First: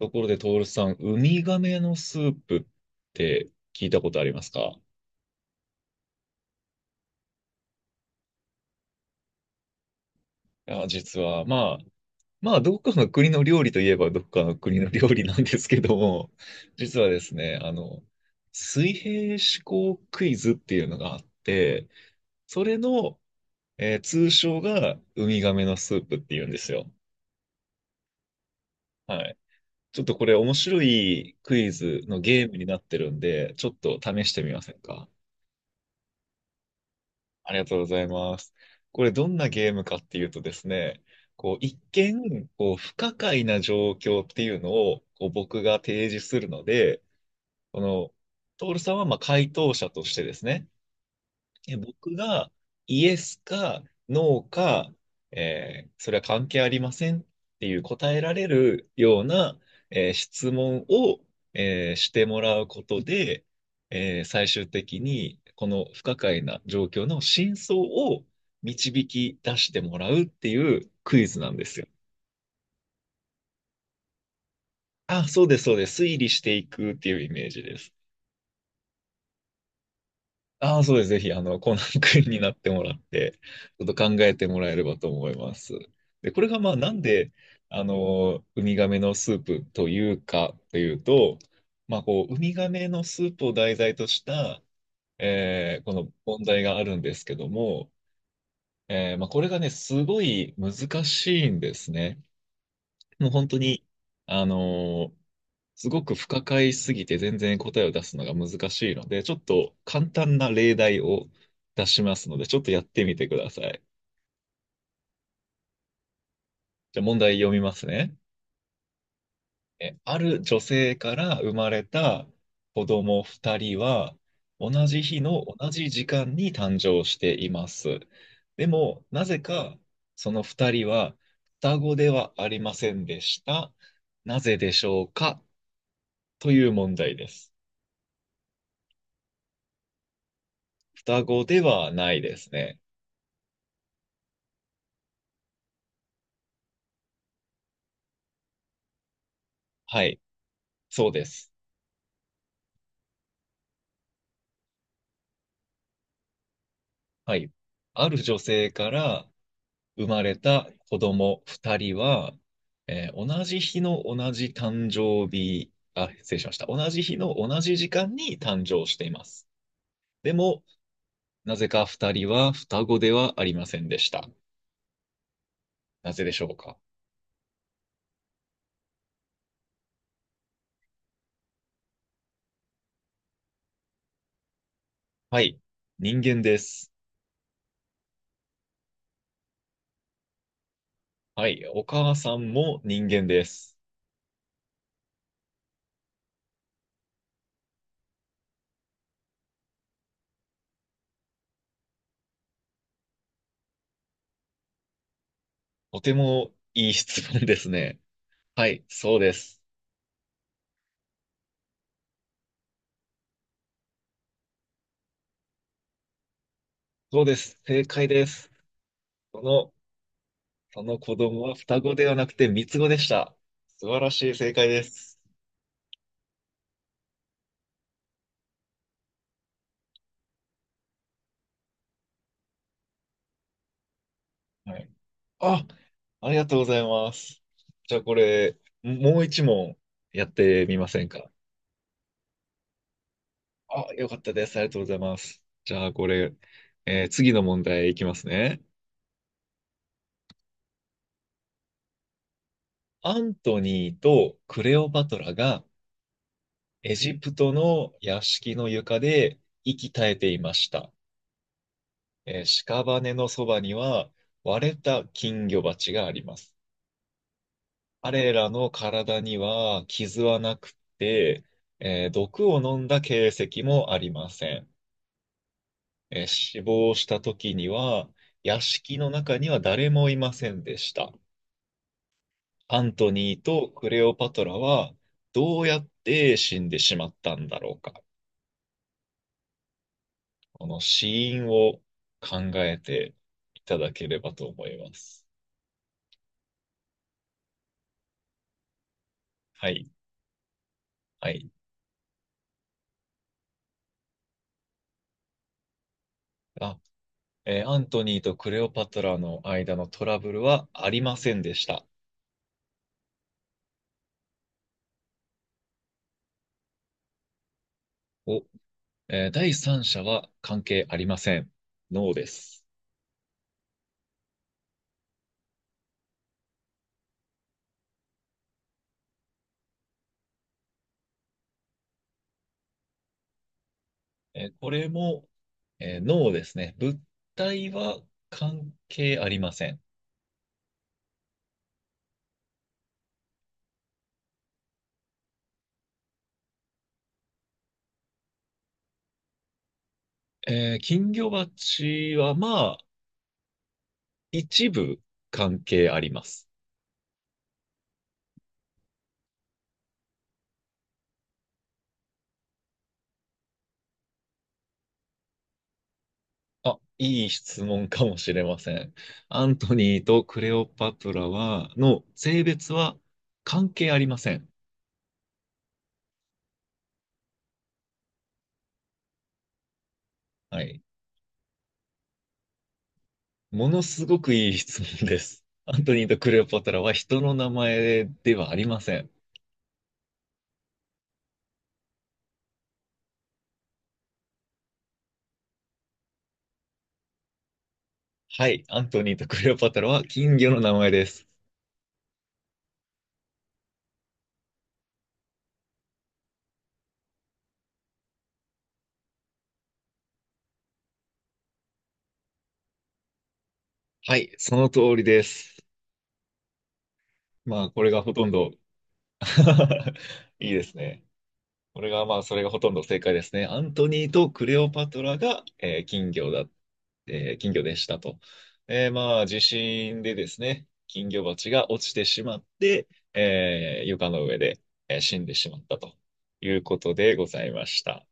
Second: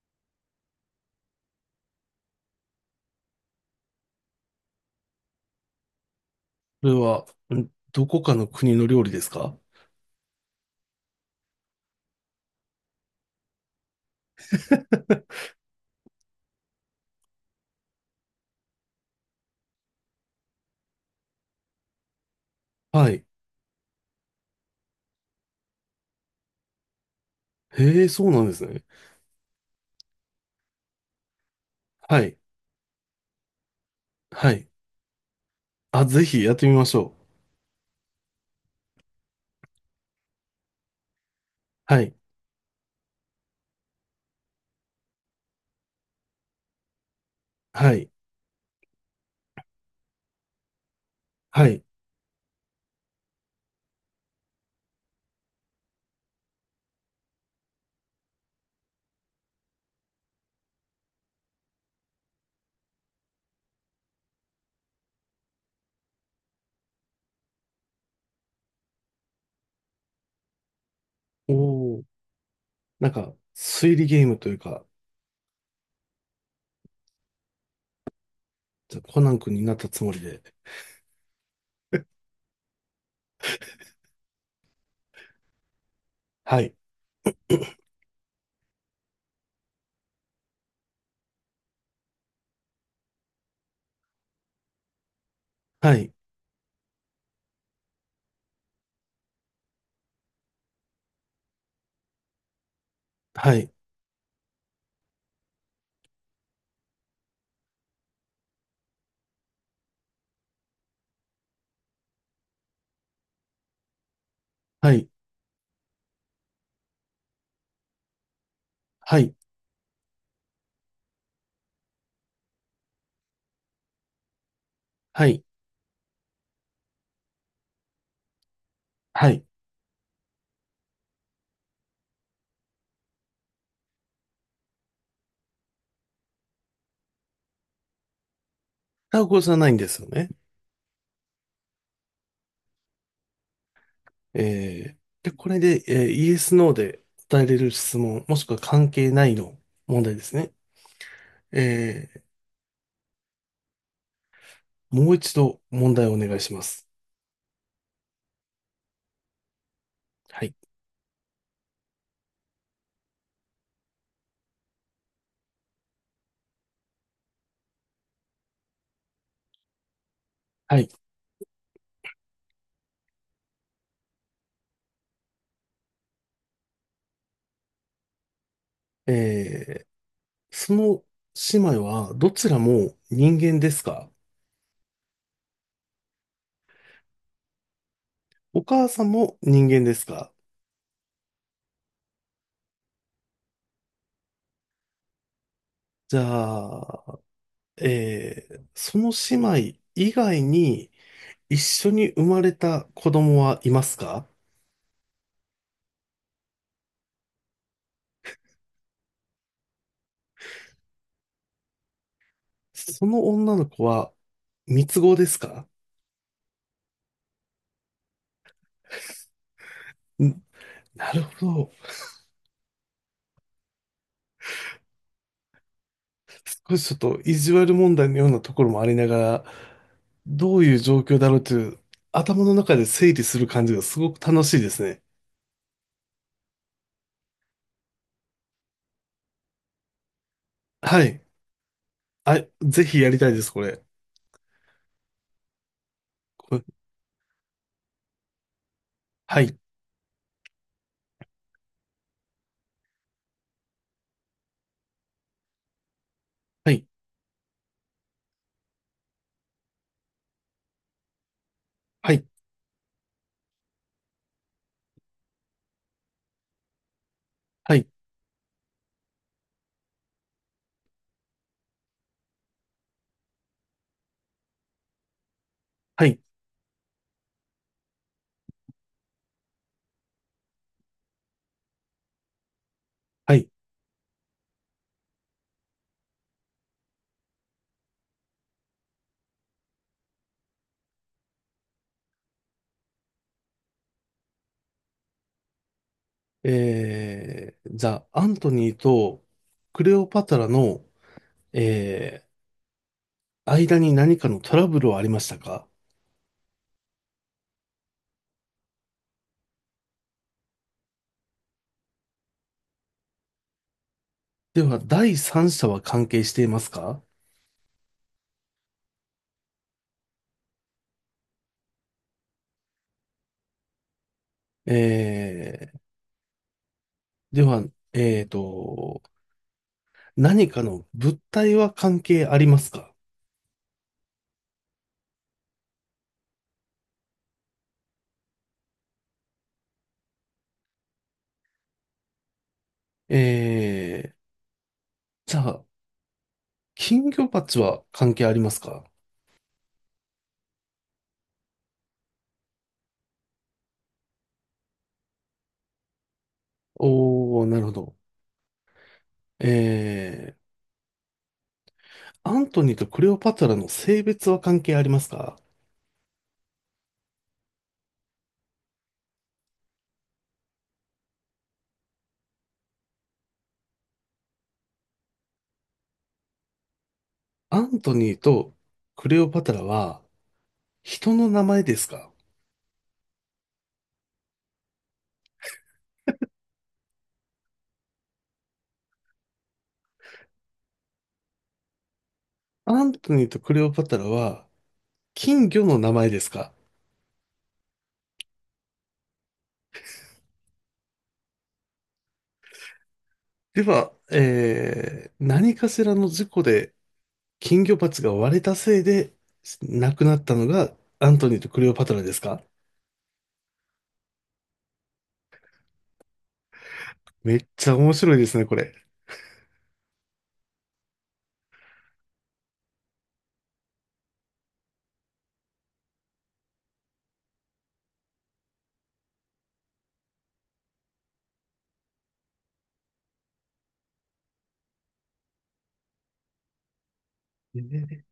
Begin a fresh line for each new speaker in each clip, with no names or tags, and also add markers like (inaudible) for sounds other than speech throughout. ところで、トールさん、ウミガメのスープって聞いたことありますか？い
それは、どこかの国の料理ですか？
や、実は、まあ、どっかの国の料理といえば、どっかの国の料理なん
(laughs)
ですけども、実はですね、水平思考クイズっていうのがあって、それ
は
の、
い。
通称がウミガメのスープっていうんですよ。
へえ、そうなんですね。
はい。ちょっとこれ面白いクイズの
はい。
ゲームになってるんで、ちょっと試して
は
みま
い。
せんか？
あ、ぜひやってみましょう。
ありがとうございます。これどんなゲームかっていうとですね、こう一
はい。
見こう不可解な状況っていうのをこう僕が提示するので、こ
はい。
のトールさんはまあ回答者としてですね、
は
え、
い。
僕がイエスかノーか、それは関係ありませんっていう答えられるような、質問を、してもらうことで、最終的にこの不可解な状況の真相を導き出してもらうっていうクイズなんですよ。
おー。なんか、推理ゲームというか。
あ、そうです、そうです。推理していくっていうイメージです。
じゃあコナン君になったつもりで。
ああ、そうです。ぜひ、コナン君になってもらって、ちょっと考えてもらえればと思います。で、これが、
は
ま
い。
あ、なんで、ウミガメのスープというか、というと、まあ、こう、ウミガメのスープを題材とした、こ
は
の
い。
問題があるんですけども、まあ、これがね、すごい難しいんですね。もう本
は
当
い。
に、あのーすごく不可解すぎて全然答えを出すのが難しいので、ちょっと簡単な例題を出しますので、ちょっとやってみてください。
はい。
じゃあ問題読みますね。
はい。
え、ある女性から生まれた子供2人は、同じ日
はい。
の同じ時間に誕生しています。でも、な
は
ぜ
い。
かその2人は双子ではありませんでした。なぜでしょうかという問題です。
タコじゃないんですよね。
双子ではないですね。
えで、これで、イエス、ノーで答えれる質問、もしくは関係ないの問
は
題
い。
ですね。
そうです。
えもう一度問題をお願いします。
はい。ある女性から生まれ
はい。
た子供二人は、同じ日の同じ誕生日、あ、失礼しました。同じ日の同じ時間に誕生しています。でも、
はい。
なぜか二人は双子ではありませんでした。なぜでしょうか。
えー、その姉妹はどちらも人間ですか？
はい。人間です。
お母さんも人間ですか？
はい。お母さんも人間です。
じゃあ、その姉妹以外に一緒に生まれた子供はいますか？
とてもいい質問ですね。はい。そうです。
その女の子は三つ子ですか？
そうです。正解です。その、
ん
その
な
子
る
供
ほ
は
ど。
双子ではなくて三つ子でした。素晴らしい正解です。
少しちょっと意地悪問題のようなところもありながら、どういう状況だろうという頭の中で整理する感じがすごく楽しいで
は
す
い。
ね。
あ、ありがとうございます。じゃあこれ、もう一問やってみま
は
せん
い。
か？
あ、ぜひやりたいです、これ。
あ、よかったです。ありがとうございます。じゃあこれ、
これ、
次の問題いきますね。
はい、
アントニーとクレオパトラが
はい、
エジプトの屋敷の床で息絶えていました。
はい、
屍のそばには割れた金魚鉢があります。
はい、
彼らの体には傷はなくて、毒を飲んだ形跡もありません。
はい、
死亡した時には屋敷の中には誰もいませんでした。アントニ
は
ー
い。
とクレオパトラはどうやって死んでしまったんだろうか。この死因を考えていただければと思います。
じゃあ、アントニーと
は
ク
い。
レオパトラの、
はい。
え間に何かのトラブルはありましたか？
あアントニーとクレオパトラの間のトラブルはありませんでした。
では、第三者は関係していますか？
お、第三者は関係ありません。ノーです。
えでは、えーと、何かの物体は関係ありますか？
これも、ノーですね。物体は関係ありません。
えー、じゃあ、金魚鉢は関係ありますか？
金魚鉢はまあ、一部関係あります。
おー、なるほど。えーアントニーとクレオパトラの性別は関係ありますか？
あ、いい質問かもしれません。アントニーとクレオパトラの性別は関係ありません。
アントニーとクレオパトラは
はい。
人の名前ですか？
ものすごくいい質問です。(laughs) アントニーとクレオパトラは人の名前ではありません。
アントニーとクレオパトラは金魚の名前ですか？
はい、アントニーとクレオパトラは金魚の名前です。
では、何かしらの事故で金魚鉢が割れたせいで亡くなったのがアントニーとクレオパトラですか？
はい、その通りです。
めっ
ま
ち
あ、
ゃ
これ
面
がほ
白い
と
で
ん
すね、
ど
これ。
(laughs) いいですね。これがまあ、それがほとんど正解ですね。アントニーとクレオパトラが、えー金魚だっ金魚でしたと。まあ、地震でですね、金魚鉢が落ちてしまって、床の上で、死んでしまったということでございまし
え
た。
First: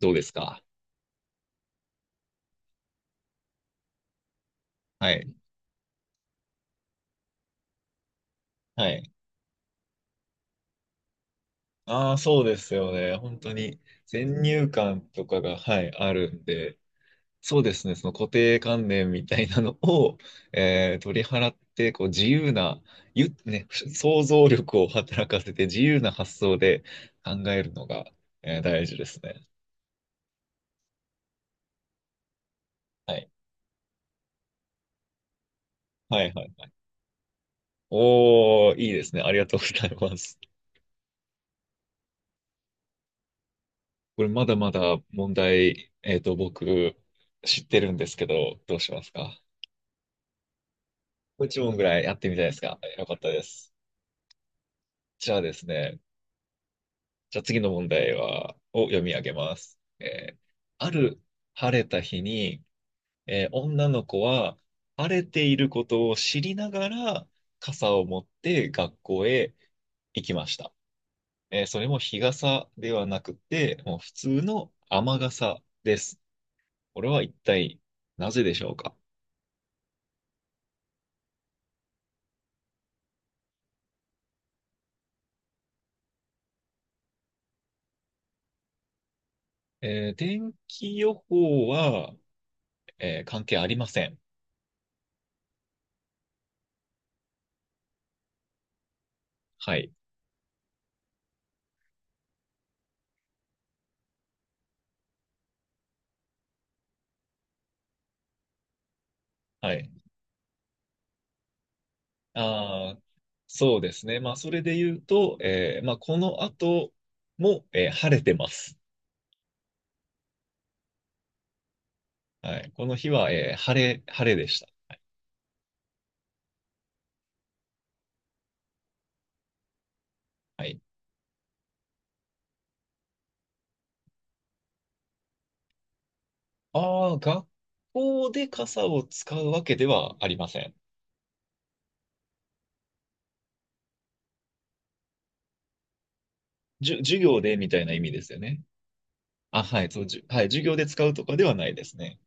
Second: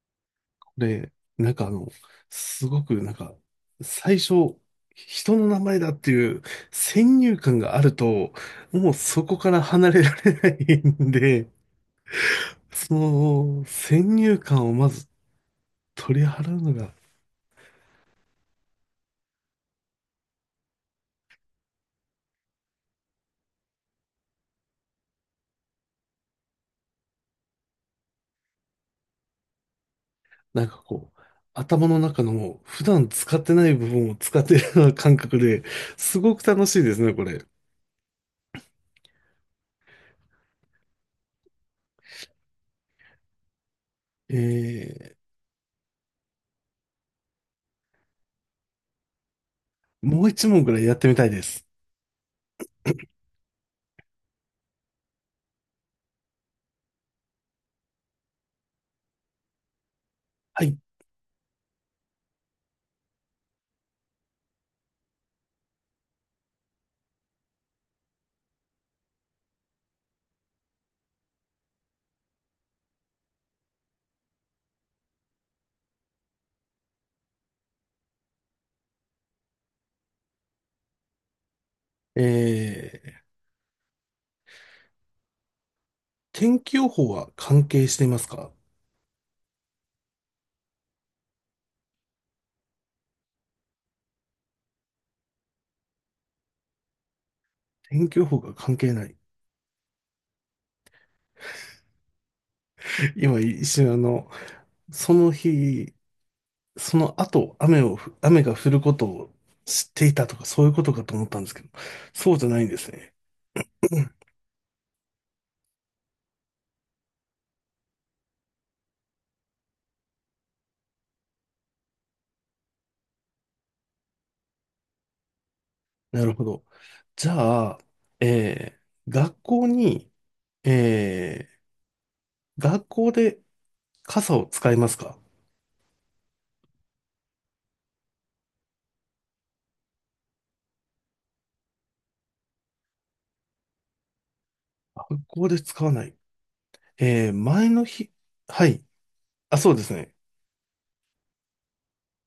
どうですか？
で、なんかすごくなんか、最初、
はい。
人の名前だっていう先入観があると、
は
もう
い。
そこから離れられないんで、
ああ、そうですよ
そ
ね。本当
の
に
先
先
入
入
観をま
観
ず
とかが、はい、あ
取り
るん
払うの
で、
が、
そうですね、その固定観念みたいなのを、取り払って、こう自由な、想像力を働かせて自由な発想で考えるのが、大事ですね。
なんかこう、頭の中の普段
はい。
使ってない部分を使ってるような感覚で、す
はい
ごく
はい
楽
はい。
しいですね、これ。
おー、いいですね。ありがとうございます。これまだまだ
え
問題、僕知ってるんですけど、どうしますか？
もう一問ぐらいやってみたいで
これ一
す。
問ぐらいやってみたいですか？よかったです。じゃあですね、じゃあ次の問題を読み上げます。
はい。
ある晴れた日に、女の子は晴れていることを知りながら傘を持って学校へ行きました。それも日傘ではなくて、もう普通の雨傘です。これは一体なぜでしょうか？
えー、天気予報は関係していますか？
天気予報は、関係ありません。
天気予報が関係ない。
はい。
今一瞬その日、その後、雨をふ、雨が降ることを
は
知
い。
っていたとか、そういうことかと思ったんですけど、そうじゃないんです
ああ、
ね。
そうで
う
す
ん、
ね。まあ、それで言うと、まあ、この後も、晴れてます。はい。この日は、晴れでした。
なるほど。じゃあ、えー学校に、
はい。
え学校で傘を使いますか？
ああ、学校で傘を使うわけではありません。
学校で使わない。
授業でみ
前
た
の
いな意味
日、
ですよね。
はい。あ、
あ、
そう
は
で
い、
すね。
はい、授業で使うとかではないですね。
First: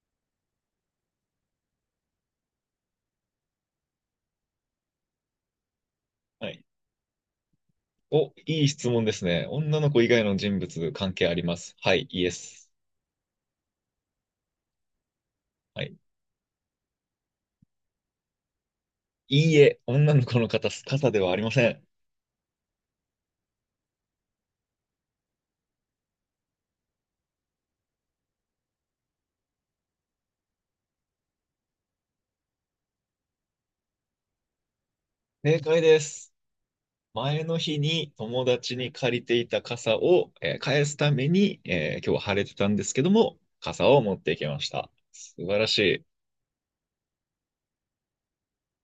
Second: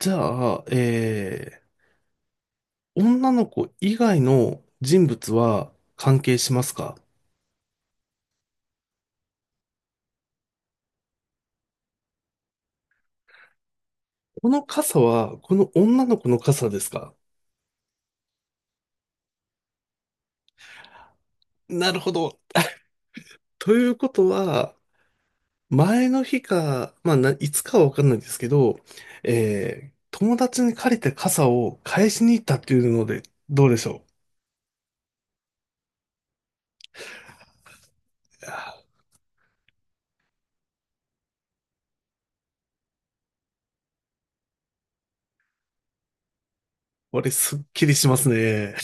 じゃあ、女の子以外の人物は関係
は
しま
い。
すか？
お、いい質問ですね。女の子以外の人物関係あります。はい、イエス。
この傘は、この
はい。
女の子の傘ですか？
いいえ、女の子の方、傘ではありません。
なるほど。ということは、前の日か、まあ、いつかはわかんないですけど、友達に借りた傘を返しに行ったっていうので、どうでしょ
正解です。前の日に友
う。いや
達に
ー、
借りていた傘を、返すために、今日は晴れてたんですけども、傘を持ってきました。素晴らしい。
これすっきりしますね。